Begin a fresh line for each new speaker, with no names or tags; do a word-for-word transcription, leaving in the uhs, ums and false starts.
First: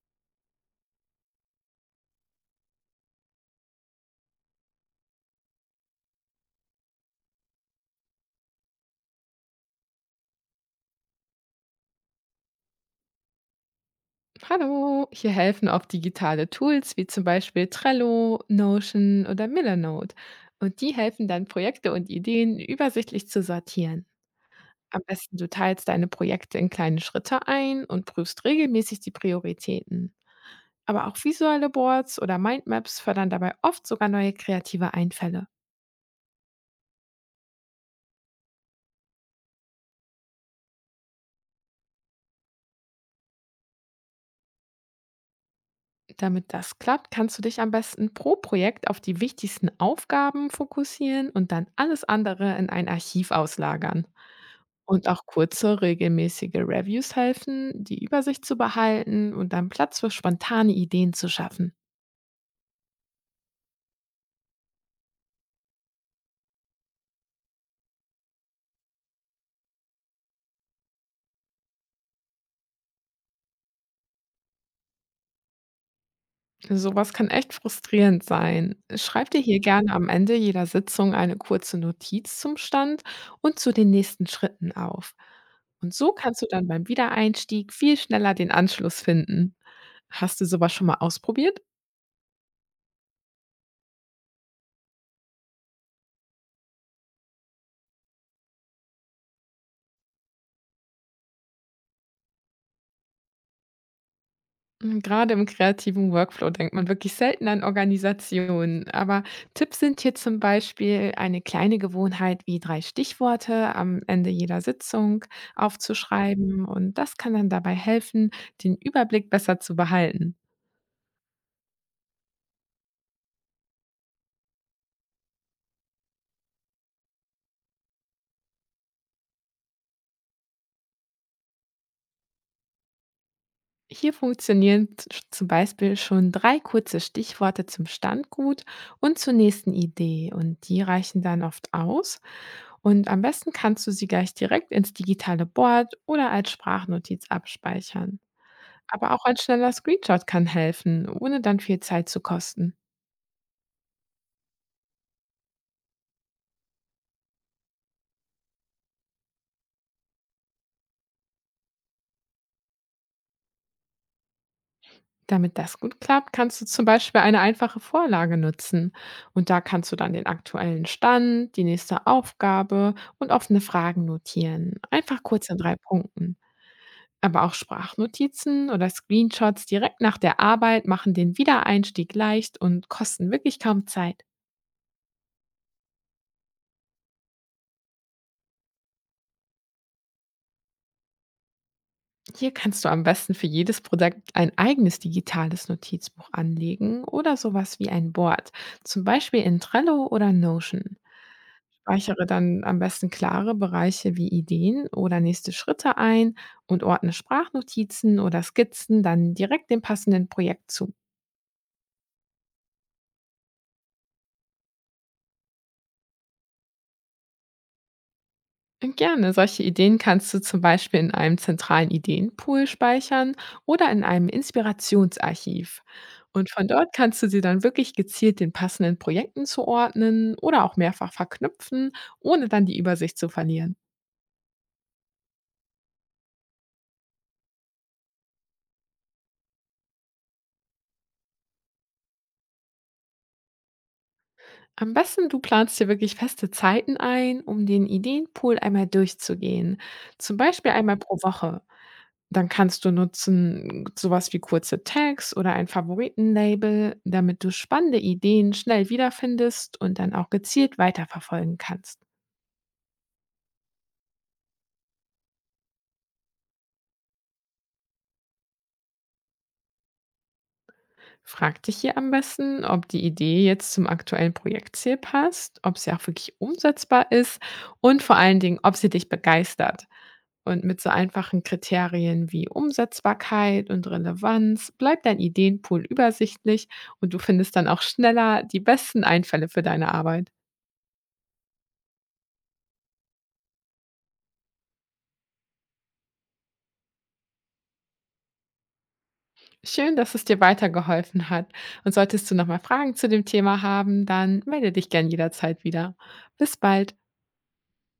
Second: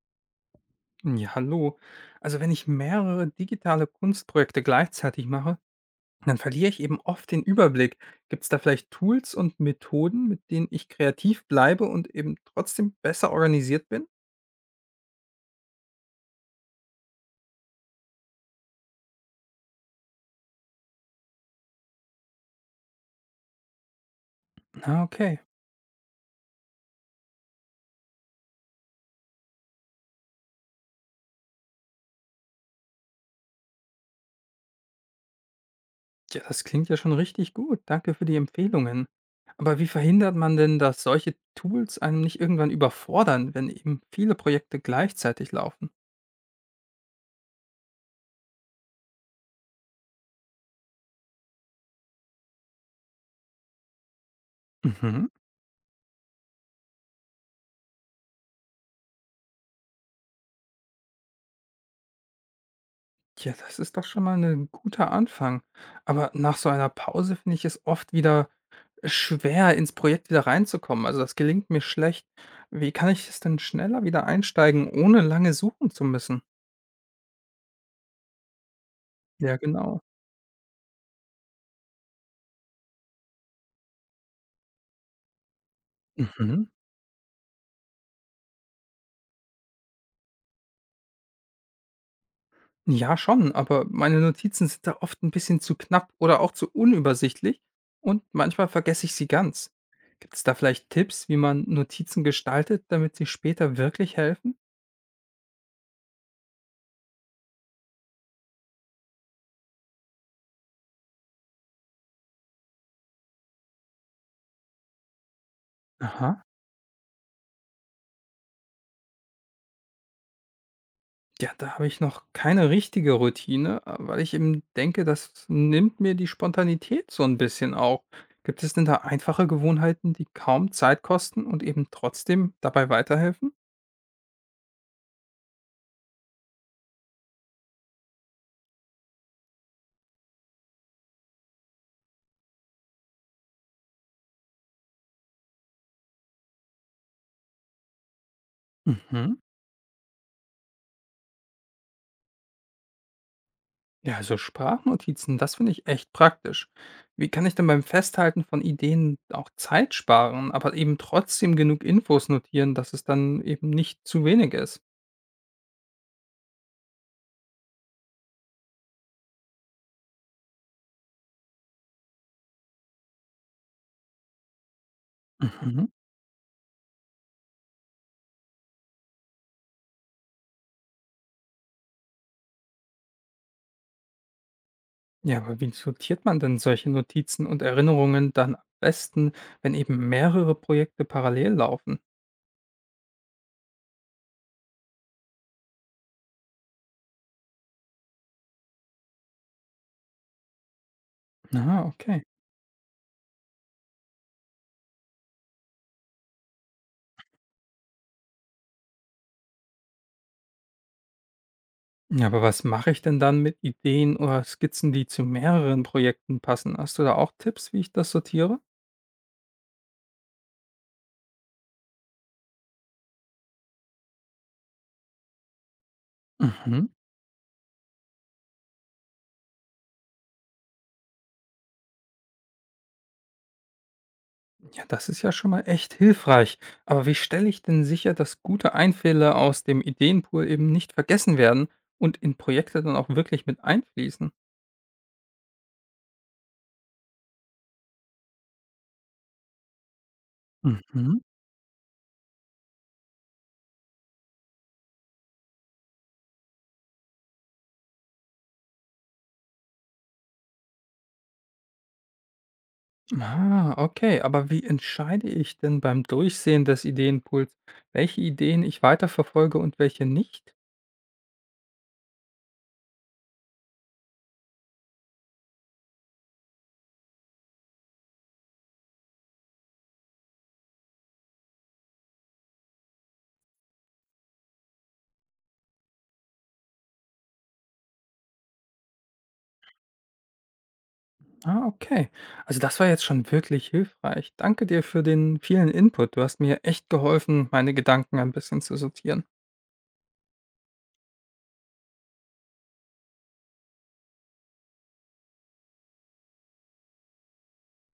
Hm, ja, hallo. Also wenn ich mehrere digitale Kunstprojekte gleichzeitig mache, dann verliere ich eben oft den Überblick. Gibt es da vielleicht Tools und Methoden, mit denen ich kreativ bleibe und eben trotzdem besser organisiert bin?
Hallo, hier helfen oft digitale Tools wie zum Beispiel Trello, Notion oder Millernote. Und die helfen dann, Projekte und Ideen übersichtlich zu sortieren. Am
Na,
besten
okay.
du teilst deine Projekte in kleine Schritte ein und prüfst regelmäßig die Prioritäten. Aber auch visuelle Boards oder Mindmaps fördern dabei oft sogar neue kreative Einfälle.
Ja, das klingt ja schon richtig gut. Danke für die Empfehlungen. Aber wie verhindert man denn, dass solche Tools einem nicht irgendwann überfordern, wenn eben viele Projekte gleichzeitig laufen?
Damit das klappt, kannst du dich am besten pro Projekt auf die wichtigsten Aufgaben fokussieren und dann alles andere in ein Archiv auslagern. Und auch
Mhm.
kurze, regelmäßige Reviews helfen, die Übersicht zu behalten und dann Platz für spontane Ideen zu schaffen.
Ja, das ist doch schon mal ein guter Anfang. Aber nach so einer Pause finde ich es oft wieder schwer, ins Projekt wieder reinzukommen. Also, das gelingt mir schlecht. Wie kann ich es denn schneller wieder einsteigen, ohne lange suchen zu müssen?
Sowas kann echt frustrierend sein. Schreib dir
Ja,
hier gerne
genau.
am Ende jeder Sitzung eine kurze Notiz zum Stand und zu den nächsten Schritten auf. Und so kannst du
Mhm.
dann beim Wiedereinstieg viel schneller den Anschluss finden. Hast du sowas schon mal ausprobiert?
Ja, schon, aber meine Notizen sind da oft ein bisschen zu knapp oder auch zu unübersichtlich und manchmal vergesse ich sie ganz. Gibt es da vielleicht Tipps, wie man Notizen gestaltet, damit sie später wirklich helfen?
Hm, Gerade im kreativen Workflow denkt man wirklich selten an Organisationen. Aber Tipps sind hier zum Beispiel eine kleine Gewohnheit wie drei Stichworte am Ende jeder Sitzung
Aha.
aufzuschreiben. Und das kann dann dabei helfen, den Überblick besser zu behalten.
Ja, da habe ich noch keine richtige Routine, äh, weil ich eben denke, das nimmt mir die Spontanität so ein bisschen auch. Gibt es denn da einfache Gewohnheiten, die kaum Zeit kosten und eben trotzdem dabei weiterhelfen?
Hier funktionieren z- zum Beispiel schon drei kurze Stichworte zum Standgut und zur nächsten Idee und die reichen dann oft aus. Und am besten kannst du sie gleich direkt ins digitale Board oder als Sprachnotiz abspeichern. Aber auch ein
Mhm.
schneller Screenshot kann helfen, ohne dann viel Zeit zu kosten.
Ja, also Sprachnotizen, das finde ich echt praktisch. Wie kann ich denn beim Festhalten von Ideen auch Zeit sparen, aber eben trotzdem genug Infos notieren, dass es dann eben nicht zu wenig ist?
Damit das gut klappt, kannst du zum Beispiel eine einfache Vorlage nutzen. Und da kannst du dann den aktuellen Stand, die nächste Aufgabe und offene Fragen notieren. Einfach kurz in drei
Mhm.
Punkten. Aber auch Sprachnotizen oder Screenshots direkt nach der Arbeit machen den Wiedereinstieg leicht und kosten wirklich kaum Zeit.
Ja, aber wie sortiert man denn solche Notizen und Erinnerungen dann am besten, wenn eben mehrere Projekte parallel laufen?
Hier kannst du am besten für jedes Produkt ein eigenes digitales Notizbuch anlegen oder sowas wie ein Board, zum Beispiel in Trello oder Notion.
Ah, okay.
Speichere dann am besten klare Bereiche wie Ideen oder nächste Schritte ein und ordne Sprachnotizen oder Skizzen dann direkt dem passenden Projekt zu.
Ja, aber was mache ich denn dann mit Ideen oder Skizzen, die zu mehreren Projekten passen? Hast du da auch Tipps, wie ich das sortiere?
Gerne. Solche Ideen kannst du zum Beispiel in einem zentralen Ideenpool speichern oder in einem Inspirationsarchiv. Und von
Mhm.
dort kannst du sie dann wirklich gezielt den passenden Projekten zuordnen oder auch mehrfach verknüpfen, ohne dann die Übersicht zu verlieren.
Ja, das ist ja schon mal echt hilfreich. Aber wie stelle ich denn sicher, dass gute Einfälle aus dem Ideenpool eben nicht vergessen werden und in Projekte dann auch wirklich mit einfließen?
Am besten du planst dir wirklich feste Zeiten ein, um den Ideenpool einmal durchzugehen. Zum Beispiel einmal pro
Mhm.
Woche. Dann kannst du nutzen sowas wie kurze Tags oder ein Favoritenlabel, damit du spannende Ideen schnell wiederfindest und dann auch gezielt weiterverfolgen kannst.
Ah, okay. Aber wie entscheide ich denn beim Durchsehen des Ideenpools, welche Ideen ich weiterverfolge und welche nicht?
Frag dich hier am besten, ob die Idee jetzt zum aktuellen Projektziel passt, ob sie auch wirklich umsetzbar ist und vor allen Dingen, ob sie dich begeistert. Und mit so einfachen Kriterien wie Umsetzbarkeit und Relevanz bleibt dein Ideenpool übersichtlich und du findest dann auch schneller die besten Einfälle für deine Arbeit.
Ah, okay. Also das war jetzt schon wirklich hilfreich. Danke dir für den vielen Input. Du hast mir echt geholfen, meine Gedanken ein bisschen zu sortieren.
Schön, dass es dir weitergeholfen hat. Und solltest du nochmal Fragen zu dem Thema haben, dann melde dich gern jederzeit wieder. Bis bald.